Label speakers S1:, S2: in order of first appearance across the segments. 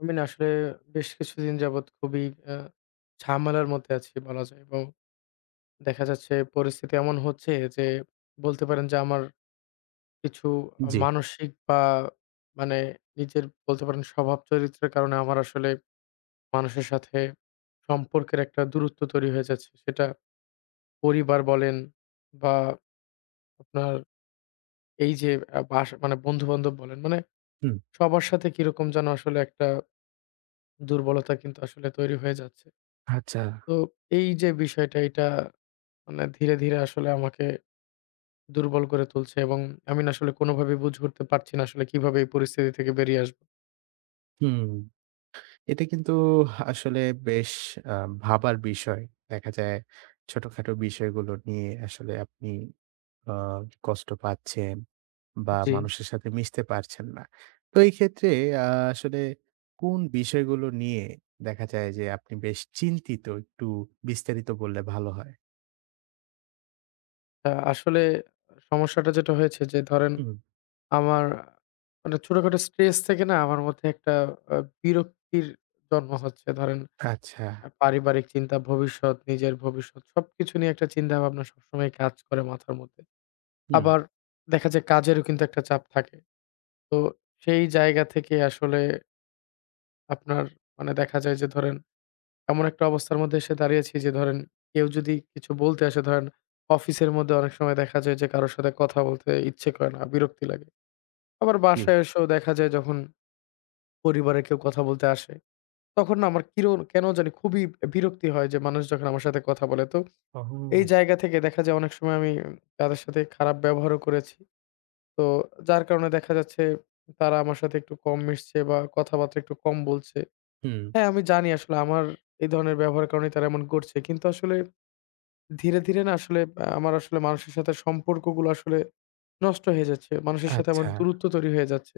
S1: আমি না আসলে বেশ কিছুদিন যাবৎ খুবই আ ঝামেলার মধ্যে আছি বলা যায়, এবং দেখা যাচ্ছে পরিস্থিতি এমন হচ্ছে যে বলতে পারেন যে আমার কিছু
S2: জি,
S1: মানসিক বা মানে নিজের বলতে পারেন স্বভাব চরিত্রের কারণে আমার আসলে মানুষের সাথে সম্পর্কের একটা দূরত্ব তৈরি হয়ে যাচ্ছে। সেটা পরিবার বলেন, বা আপনার এই যে আ বাস মানে বন্ধু-বান্ধব বলেন। মানে
S2: হুম,
S1: সবার সাথে কিরকম যেন আসলে একটা দুর্বলতা কিন্তু আসলে তৈরি হয়ে যাচ্ছে।
S2: আচ্ছা,
S1: তো এই যে বিষয়টা, এটা মানে ধীরে, ধীরে আসলে আমাকে দুর্বল করে তুলছে, এবং আমি না আসলে কোনোভাবেই বুঝে উঠতে পারছি না আসলে কিভাবে এই পরিস্থিতি থেকে বেরিয়ে আসবো।
S2: হুম। এটা কিন্তু আসলে বেশ আ ভাবার বিষয়। দেখা যায় ছোটখাটো বিষয়গুলো নিয়ে আসলে আপনি আ কষ্ট পাচ্ছেন বা
S1: জি।
S2: মানুষের সাথে মিশতে পারছেন না। তো এই ক্ষেত্রে আ আসলে কোন বিষয়গুলো নিয়ে দেখা যায় যে আপনি বেশ চিন্তিত? একটু বিস্তারিত বললে ভালো হয়।
S1: আসলে সমস্যাটা যেটা হয়েছে যে, ধরেন
S2: হুম,
S1: আমার মানে ছোটখাটো স্ট্রেস থেকে না আমার মধ্যে একটা আ বিরক্তির জন্ম হচ্ছে। ধরেন
S2: আচ্ছা,
S1: পারিবারিক চিন্তা, ভবিষ্যৎ, নিজের ভবিষ্যৎ সবকিছু নিয়ে একটা চিন্তাভাবনা সবসময় কাজ করে মাথার মধ্যে।
S2: হুম,
S1: আবার দেখা যায় কাজেরও কিন্তু একটা চাপ থাকে। তো সেই জায়গা থেকে আসলে আপনার মানে দেখা যায় যে, ধরেন এমন একটা অবস্থার মধ্যে এসে দাঁড়িয়েছি যে, ধরেন কেউ যদি কিছু বলতে আসে, ধরেন অফিসের মধ্যে অনেক সময় দেখা যায় যে কারোর সাথে কথা বলতে ইচ্ছে করে না, বিরক্তি লাগে। আবার
S2: জি।
S1: বাসায় এসেও দেখা যায়, যখন পরিবারে কেউ কথা বলতে আসে, তখন না আমার কিরো কেন জানি খুবই বিরক্তি হয় যে, মানুষ যখন আমার সাথে কথা বলে। তো
S2: ওহো!
S1: এই জায়গা থেকে দেখা যায় অনেক সময় আমি তাদের সাথে খারাপ ব্যবহারও করেছি। তো যার কারণে দেখা যাচ্ছে তারা আমার সাথে একটু কম মিশছে, বা কথাবার্তা একটু কম বলছে।
S2: হুম,
S1: হ্যাঁ, আমি জানি আসলে আমার এই ধরনের ব্যবহারের কারণে তারা এমন করছে। কিন্তু আসলে ধীরে, ধীরে না আসলে আমার আসলে মানুষের সাথে সম্পর্কগুলো আসলে নষ্ট হয়ে যাচ্ছে। মানুষের সাথে আমার
S2: আচ্ছা,
S1: দূরত্ব তৈরি হয়ে যাচ্ছে।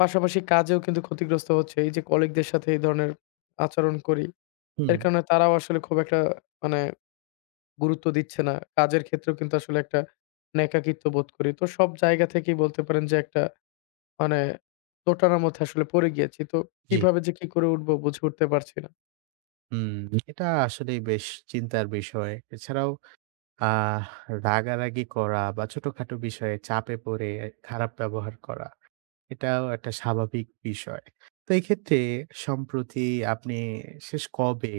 S1: পাশাপাশি কাজেও কিন্তু ক্ষতিগ্রস্ত হচ্ছে। এই যে কলিগদের সাথে এই ধরনের আচরণ করি,
S2: হুম,
S1: এর কারণে তারাও আসলে খুব একটা মানে গুরুত্ব দিচ্ছে না। কাজের ক্ষেত্রেও কিন্তু আসলে একটা মানে একাকিত্ব বোধ করি। তো সব জায়গা থেকেই বলতে পারেন যে একটা মানে দোটানার মধ্যে আসলে পড়ে গিয়েছি। তো
S2: জি।
S1: কিভাবে যে কি করে উঠবো, বুঝে উঠতে পারছি না।
S2: হুম, এটা আসলেই বেশ চিন্তার বিষয়। এছাড়াও আহ রাগারাগি করা বা ছোটখাটো বিষয়ে চাপে পড়ে খারাপ ব্যবহার করা, এটাও একটা স্বাভাবিক বিষয়। তো এক্ষেত্রে সম্প্রতি আপনি শেষ কবে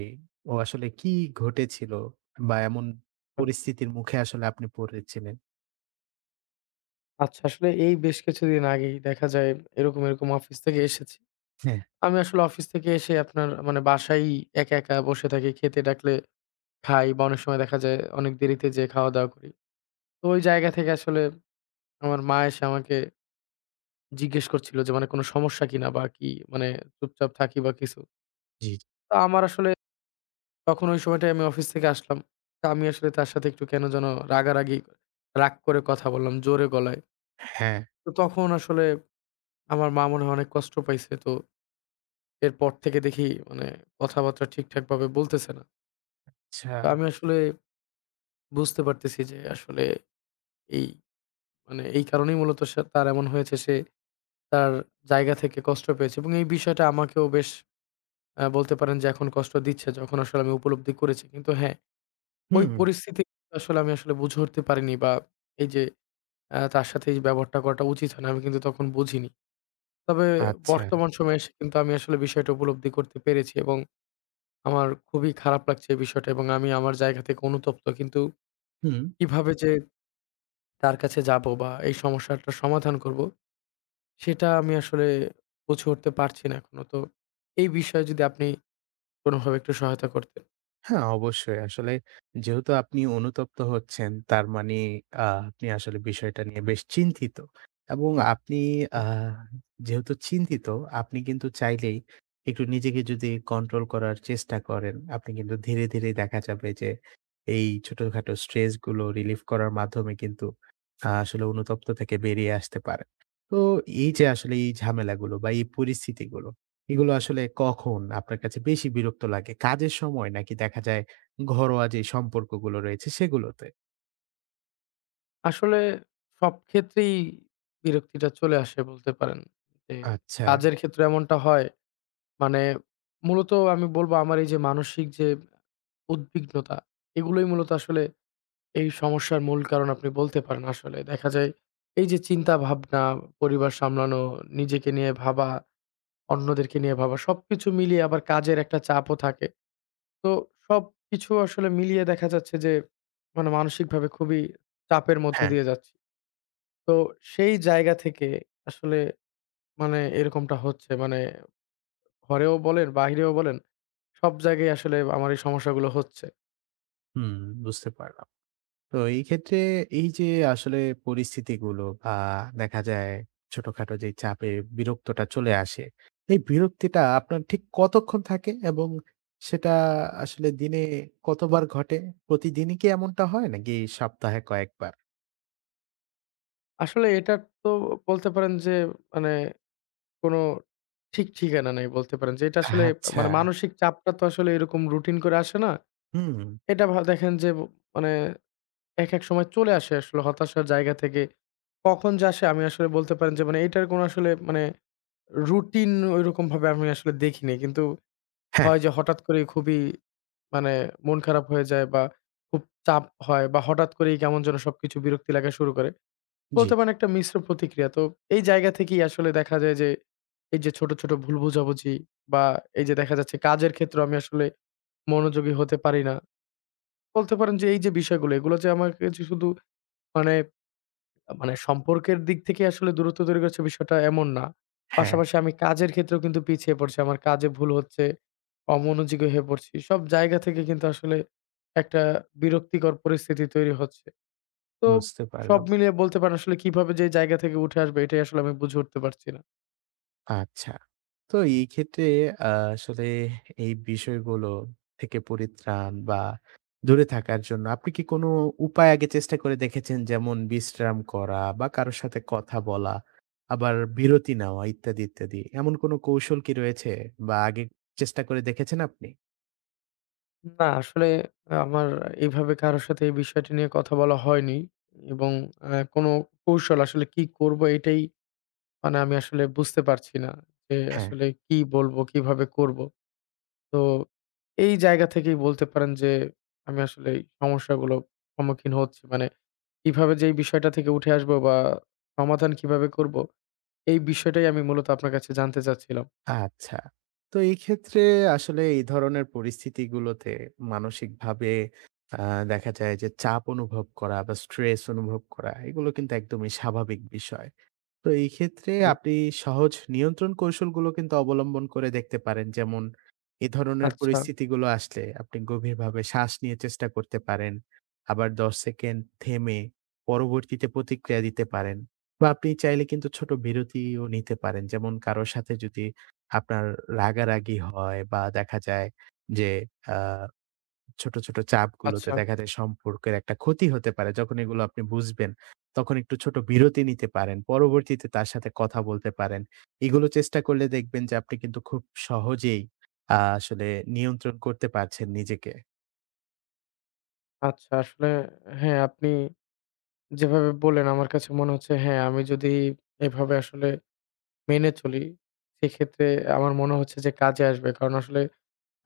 S2: ও আসলে কি ঘটেছিল? বা এমন পরিস্থিতির মুখে আসলে আপনি পড়েছিলেন?
S1: আচ্ছা, আসলে এই বেশ কিছুদিন আগেই দেখা যায় এরকম, এরকম অফিস থেকে এসেছি।
S2: হ্যাঁ,
S1: আমি আসলে অফিস থেকে এসে আপনার মানে বাসায় একা, একা বসে থাকি। খেতে ডাকলে খাই, বা অনেক সময় দেখা যায় অনেক দেরিতে যেয়ে খাওয়া-দাওয়া করি। তো ওই জায়গা থেকে আসলে আমার মা এসে আমাকে জিজ্ঞেস করছিল যে, মানে "কোনো সমস্যা কিনা বা কি মানে চুপচাপ থাকি বা কিছু?"
S2: জি।
S1: তো আমার আসলে তখন ওই সময়টায় আমি অফিস থেকে আসলাম। তো আমি আসলে তার সাথে একটু কেন যেন রাগারাগি রাগ করে কথা বললাম জোরে গলায়।
S2: হ্যাঁ,
S1: তো তখন আসলে আমার মা মনে হয় অনেক কষ্ট পাইছে। তো এরপর থেকে দেখি মানে কথাবার্তা ঠিকঠাকভাবে বলতেছে না। তো
S2: আচ্ছা।
S1: আমি আসলে বুঝতে পারতেছি যে আসলে এই মানে এই কারণেই মূলত সে তার এমন হয়েছে। সে তার জায়গা থেকে কষ্ট পেয়েছে, এবং এই বিষয়টা আমাকেও বেশ বলতে পারেন যে এখন কষ্ট দিচ্ছে, যখন আসলে আমি উপলব্ধি করেছি। কিন্তু হ্যাঁ, ওই
S2: হুম,
S1: পরিস্থিতি আসলে আমি আসলে বুঝে উঠতে পারিনি, বা এই যে তার সাথে এই ব্যবহারটা করাটা উচিত হয় না। আমি কিন্তু তখন বুঝিনি। তবে
S2: আচ্ছা।
S1: বর্তমান সময়ে এসে কিন্তু আমি আসলে বিষয়টা উপলব্ধি করতে পেরেছি, এবং আমার খুবই খারাপ লাগছে এই বিষয়টা, এবং আমি আমার জায়গা থেকে অনুতপ্ত। কিন্তু
S2: হুম।
S1: কিভাবে যে তার কাছে যাবো বা এই সমস্যাটা সমাধান করবো, সেটা আমি আসলে বুঝে উঠতে পারছি না এখনো। তো এই বিষয়ে যদি আপনি কোনোভাবে একটু সহায়তা করতেন।
S2: হ্যাঁ, অবশ্যই। আসলে যেহেতু আপনি অনুতপ্ত হচ্ছেন, তার মানে আপনি আসলে বিষয়টা নিয়ে বেশ চিন্তিত। এবং আপনি আ যেহেতু চিন্তিত, আপনি কিন্তু চাইলেই একটু নিজেকে যদি কন্ট্রোল করার চেষ্টা করেন, আপনি কিন্তু ধীরে, ধীরে দেখা যাবে যে এই ছোটখাটো স্ট্রেস গুলো রিলিফ করার মাধ্যমে কিন্তু আসলে অনুতপ্ত থেকে বেরিয়ে আসতে পারেন। তো এই যে আসলে এই ঝামেলাগুলো বা এই পরিস্থিতিগুলো এগুলো আসলে কখন আপনার কাছে বেশি বিরক্ত লাগে? কাজের সময় নাকি দেখা যায় ঘরোয়া যে সম্পর্কগুলো রয়েছে সেগুলোতে?
S1: আসলে সব ক্ষেত্রেই বিরক্তিটা চলে আসে বলতে পারেন। যে
S2: আচ্ছা।
S1: কাজের ক্ষেত্রে এমনটা হয়, মানে মূলত আমি বলবো আমার এই যে মানসিক যে উদ্বিগ্নতা, এগুলোই মূলত আসলে এই সমস্যার মূল কারণ আপনি বলতে পারেন আসলে। দেখা যায় এই যে চিন্তা ভাবনা, পরিবার সামলানো, নিজেকে নিয়ে ভাবা, অন্যদেরকে নিয়ে ভাবা সবকিছু মিলিয়ে, আবার কাজের একটা চাপও থাকে। তো সবকিছু আসলে মিলিয়ে দেখা যাচ্ছে যে, মানে মানসিকভাবে খুবই চাপের মধ্য
S2: হ্যাঁ,
S1: দিয়ে যাচ্ছি। তো সেই জায়গা থেকে আসলে মানে এরকমটা হচ্ছে। মানে ঘরেও বলেন, বাহিরেও বলেন, সব জায়গায় আসলে আমার এই সমস্যাগুলো হচ্ছে।
S2: হুম, বুঝতে পারলাম। তো এই ক্ষেত্রে এই যে আসলে পরিস্থিতিগুলো বা দেখা যায় ছোটখাটো যে চাপে বিরক্তটা চলে আসে, এই বিরক্তিটা আপনার ঠিক কতক্ষণ থাকে এবং সেটা আসলে দিনে কতবার ঘটে? প্রতিদিনই কি এমনটা হয় নাকি সপ্তাহে কয়েকবার?
S1: আসলে এটা তো বলতে পারেন যে মানে কোনো ঠিক ঠিকানা নেই, বলতে পারেন যে এটা আসলে
S2: আচ্ছা।
S1: মানে মানসিক চাপটা তো আসলে এরকম রুটিন করে আসে না।
S2: হুম।
S1: এটা দেখেন যে, মানে একেক সময় চলে আসে আসলে হতাশার জায়গা থেকে। কখন যে আসে আমি আসলে বলতে পারেন যে, মানে এটার কোনো আসলে মানে রুটিন ঐরকমভাবে আমি আসলে দেখিনি। কিন্তু
S2: হ্যাঁ,
S1: হয় যে হঠাৎ করেই খুবই মানে মন খারাপ হয়ে যায়, বা খুব চাপ হয়, বা হঠাৎ করেই কেমন যেন সবকিছু বিরক্তি লাগা শুরু করে।
S2: জি,
S1: বলতে পারেন একটা মিশ্র প্রতিক্রিয়া। তো এই জায়গা থেকেই আসলে দেখা যায় যে, এই যে ছোট, ছোট ভুল বোঝাবুঝি, বা এই যে দেখা যাচ্ছে কাজের ক্ষেত্রেও আমি আসলে মনোযোগী হতে পারি না। বলতে পারেন যে, এই যে বিষয়গুলো এগুলো যে আমার কাছে শুধু মানে, মানে সম্পর্কের দিক থেকে আসলে দূরত্ব তৈরি করেছে, বিষয়টা এমন না।
S2: হ্যাঁ।
S1: পাশাপাশি আমি কাজের ক্ষেত্রেও কিন্তু পিছিয়ে পড়ছি। আমার কাজে ভুল হচ্ছে, অমনোযোগী হয়ে পড়ছি। সব জায়গা থেকে কিন্তু আসলে একটা বিরক্তিকর পরিস্থিতি তৈরি হচ্ছে। তো
S2: বুঝতে
S1: সব
S2: পারলাম।
S1: মিলিয়ে বলতে পারেন আসলে কিভাবে যে এই জায়গা থেকে উঠে আসবে, এটাই আসলে আমি বুঝে উঠতে পারছি না।
S2: আচ্ছা। তো এই ক্ষেত্রে আ আসলে এই বিষয়গুলো থেকে পরিত্রাণ বা দূরে থাকার জন্য আপনি কি কোনো উপায় আগে চেষ্টা করে দেখেছেন? যেমন বিশ্রাম করা বা কারো সাথে কথা বলা, আবার বিরতি নেওয়া ইত্যাদি, ইত্যাদি। এমন কোনো কৌশল কি রয়েছে বা আগে চেষ্টা করে দেখেছেন আপনি?
S1: না আসলে আমার এইভাবে কারো সাথে এই বিষয়টি নিয়ে কথা বলা হয়নি, এবং আ কোনো কৌশল আসলে কি করব এটাই মানে আমি আসলে বুঝতে পারছি না যে
S2: হ্যাঁ।
S1: আসলে কি বলবো, কিভাবে করব। তো এই জায়গা থেকেই বলতে পারেন যে আমি আসলে এই সমস্যাগুলো সম্মুখীন হচ্ছি। মানে কিভাবে যে এই বিষয়টা থেকে উঠে আসবো বা সমাধান কিভাবে করব, এই বিষয়টাই আমি মূলত আপনার কাছে জানতে চাচ্ছিলাম।
S2: আচ্ছা। তো এই ক্ষেত্রে আসলে এই ধরনের পরিস্থিতিগুলোতে মানসিকভাবে আ দেখা যায় যে চাপ অনুভব করা বা স্ট্রেস অনুভব করা এগুলো কিন্তু একদমই স্বাভাবিক বিষয়। তো এই ক্ষেত্রে আপনি সহজ নিয়ন্ত্রণ কৌশলগুলো কিন্তু অবলম্বন করে দেখতে পারেন। যেমন এ ধরনের
S1: আচ্ছা,
S2: পরিস্থিতিগুলো আসলে আপনি গভীরভাবে শ্বাস নিয়ে চেষ্টা করতে পারেন। আবার ১০ সেকেন্ড থেমে পরবর্তীতে প্রতিক্রিয়া দিতে পারেন। বা আপনি চাইলে কিন্তু ছোট বিরতিও নিতে পারেন। যেমন কারো সাথে যদি আপনার রাগারাগি হয় বা দেখা যায় যে আ ছোট, ছোট চাপগুলোতে
S1: আচ্ছা,
S2: দেখা যায় সম্পর্কের একটা ক্ষতি হতে পারে। যখন এগুলো আপনি বুঝবেন, তখন একটু ছোট বিরতি নিতে পারেন। পরবর্তীতে তার সাথে কথা বলতে পারেন। এগুলো চেষ্টা করলে দেখবেন যে আপনি কিন্তু খুব সহজেই আসলে নিয়ন্ত্রণ করতে পারছেন নিজেকে।
S1: আচ্ছা। আসলে হ্যাঁ, আপনি যেভাবে বললেন, আমার কাছে মনে হচ্ছে হ্যাঁ, আমি যদি এভাবে আসলে মেনে চলি, সেক্ষেত্রে আমার মনে হচ্ছে যে কাজে আসবে। কারণ আসলে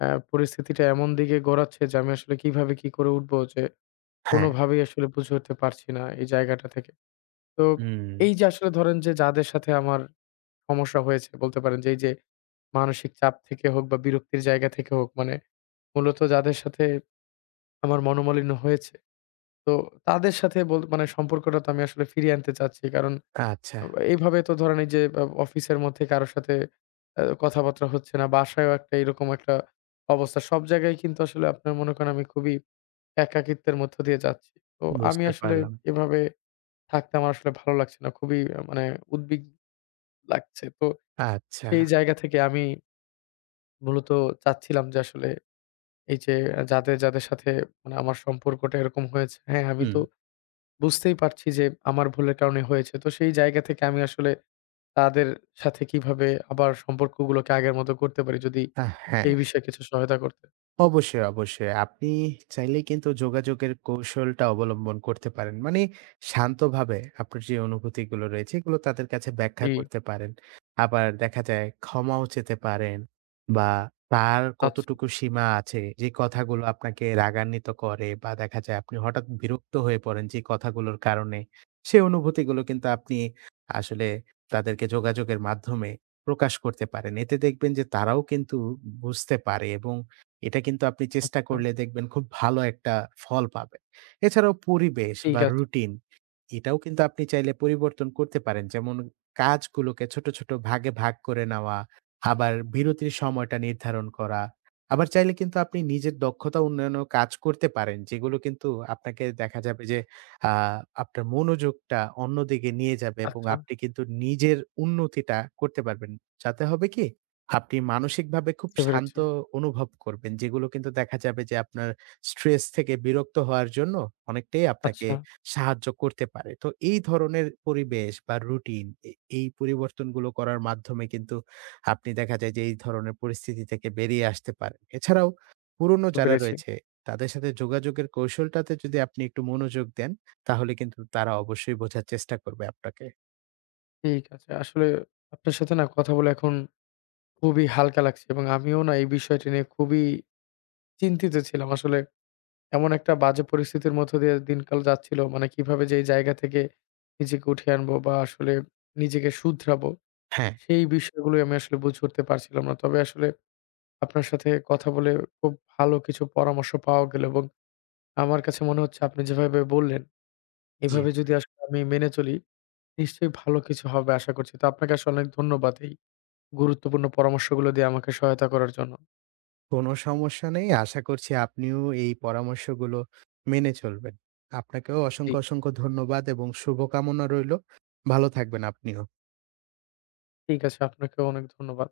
S1: পরিস্থিতিটা এমন দিকে গড়াচ্ছে যে, আমি আসলে কিভাবে কি করে উঠবো যে
S2: হ্যাঁ,
S1: কোনোভাবেই আসলে বুঝে উঠতে পারছি না এই জায়গাটা থেকে। তো
S2: হুম,
S1: এই যে আসলে ধরেন যে, যাদের সাথে আমার সমস্যা হয়েছে, বলতে পারেন যে এই যে মানসিক চাপ থেকে হোক বা বিরক্তির জায়গা থেকে হোক, মানে মূলত যাদের সাথে আমার মনোমালিন্য হয়েছে, তো তাদের সাথে মানে সম্পর্কটা তো আমি আসলে ফিরিয়ে আনতে চাচ্ছি। কারণ
S2: আচ্ছা
S1: আ এইভাবে তো ধরেন এই যে অফিসের মধ্যে কারো সাথে কথাবার্তা হচ্ছে না। বাসায়ও একটা এরকম একটা অবস্থা। সব জায়গায় কিন্তু আসলে আপনার মনে করেন আমি খুবই একাকিত্বের মধ্য দিয়ে যাচ্ছি। তো আমি
S2: বুঝতে
S1: আসলে
S2: পারলাম।
S1: এভাবে থাকতে আমার আসলে ভালো লাগছে না। খুবই মানে উদ্বিগ লাগছে। তো
S2: আচ্ছা,
S1: সেই জায়গা থেকে আমি মূলত চাচ্ছিলাম যে আসলে এই যে যাদের সাথে মানে আমার সম্পর্কটা এরকম হয়েছে, হ্যাঁ, আমি
S2: হুম,
S1: তো বুঝতেই পারছি যে আমার ভুলের কারণে হয়েছে। তো সেই জায়গা থেকে আমি আসলে তাদের সাথে কিভাবে আবার সম্পর্কগুলোকে আগের মতো করতে পারি, যদি
S2: হ্যাঁ।
S1: এই বিষয়ে কিছু সহায়তা করতেন।
S2: অবশ্যই, অবশ্যই। আপনি চাইলেই কিন্তু যোগাযোগের কৌশলটা অবলম্বন করতে পারেন। মানে শান্তভাবে আপনার যে অনুভূতিগুলো রয়েছে, এগুলো তাদের কাছে ব্যাখ্যা
S1: জি,
S2: করতে পারেন। আবার দেখা যায় ক্ষমাও চেতে পারেন বা তার
S1: আচ্ছা,
S2: কতটুকু সীমা আছে, যে কথাগুলো আপনাকে রাগান্বিত করে বা দেখা যায় আপনি হঠাৎ বিরক্ত হয়ে পড়েন যে কথাগুলোর কারণে, সেই অনুভূতিগুলো কিন্তু আপনি আসলে তাদেরকে যোগাযোগের মাধ্যমে প্রকাশ করতে পারেন। এতে দেখবেন যে তারাও কিন্তু বুঝতে পারে এবং এটা কিন্তু আপনি চেষ্টা
S1: আচ্ছা।
S2: করলে দেখবেন খুব ভালো একটা ফল পাবেন। এছাড়াও পরিবেশ
S1: ঠিক
S2: বা
S1: আছে।
S2: রুটিন এটাও কিন্তু আপনি চাইলে পরিবর্তন করতে পারেন। যেমন কাজগুলোকে ছোট, ছোট ভাগে ভাগ করে নেওয়া, আবার বিরতির সময়টা নির্ধারণ করা। আবার চাইলে কিন্তু আপনি নিজের দক্ষতা উন্নয়নেও কাজ করতে পারেন। যেগুলো কিন্তু আপনাকে দেখা যাবে যে আ আপনার মনোযোগটা অন্যদিকে নিয়ে যাবে এবং
S1: আচ্ছা,
S2: আপনি কিন্তু নিজের উন্নতিটা করতে পারবেন। যাতে হবে কি আপনি মানসিকভাবে খুব
S1: বুঝতে
S2: শান্ত
S1: পেরেছি।
S2: অনুভব করবেন। যেগুলো কিন্তু দেখা যাবে যে আপনার স্ট্রেস থেকে বিরক্ত হওয়ার জন্য অনেকটাই আপনাকে
S1: আচ্ছা,
S2: সাহায্য করতে পারে। তো এই ধরনের পরিবেশ বা রুটিন এ এই পরিবর্তনগুলো করার মাধ্যমে কিন্তু আপনি দেখা যায় যে এই ধরনের পরিস্থিতি থেকে বেরিয়ে আসতে পারেন। এছাড়াও পুরনো
S1: বুঝতে
S2: যারা
S1: পেরেছি।
S2: রয়েছে তাদের সাথে যোগাযোগের কৌশলটাতে যদি আপনি একটু মনোযোগ দেন তাহলে কিন্তু তারা অবশ্যই বোঝার চেষ্টা করবে আপনাকে।
S1: ঠিক আছে। আসলে আপনার সাথে না কথা বলে এখন খুবই হালকা লাগছে, এবং আমিও না এই বিষয়টি নিয়ে খুবই চিন্তিত ছিলাম। আসলে এমন একটা বাজে পরিস্থিতির মধ্য দিয়ে দিনকাল যাচ্ছিল। মানে কিভাবে যে এই জায়গা থেকে নিজেকে উঠিয়ে আনবো, বা আসলে নিজেকে শুধরাবো,
S2: হ্যাঁ।
S1: সেই বিষয়গুলোই আমি আসলে বুঝে উঠতে পারছিলাম না। তবে আসলে আপনার সাথে কথা বলে খুব ভালো কিছু পরামর্শ পাওয়া গেল, এবং আমার কাছে মনে হচ্ছে আপনি যেভাবে বললেন,
S2: জি।
S1: এভাবে যদি আসলে আমি মেনে চলি, নিশ্চয়ই ভালো কিছু হবে আশা করছি। তো আপনাকে আসলে অনেক ধন্যবাদ এই গুরুত্বপূর্ণ পরামর্শগুলো দিয়ে আমাকে সহায়তা করার জন্য।
S2: কোনো সমস্যা নেই। আশা করছি আপনিও এই পরামর্শগুলো মেনে চলবেন। আপনাকেও
S1: জি,
S2: অসংখ্য, অসংখ্য ধন্যবাদ এবং শুভকামনা রইলো। ভালো থাকবেন আপনিও।
S1: ঠিক আছে। আপনাকেও অনেক ধন্যবাদ।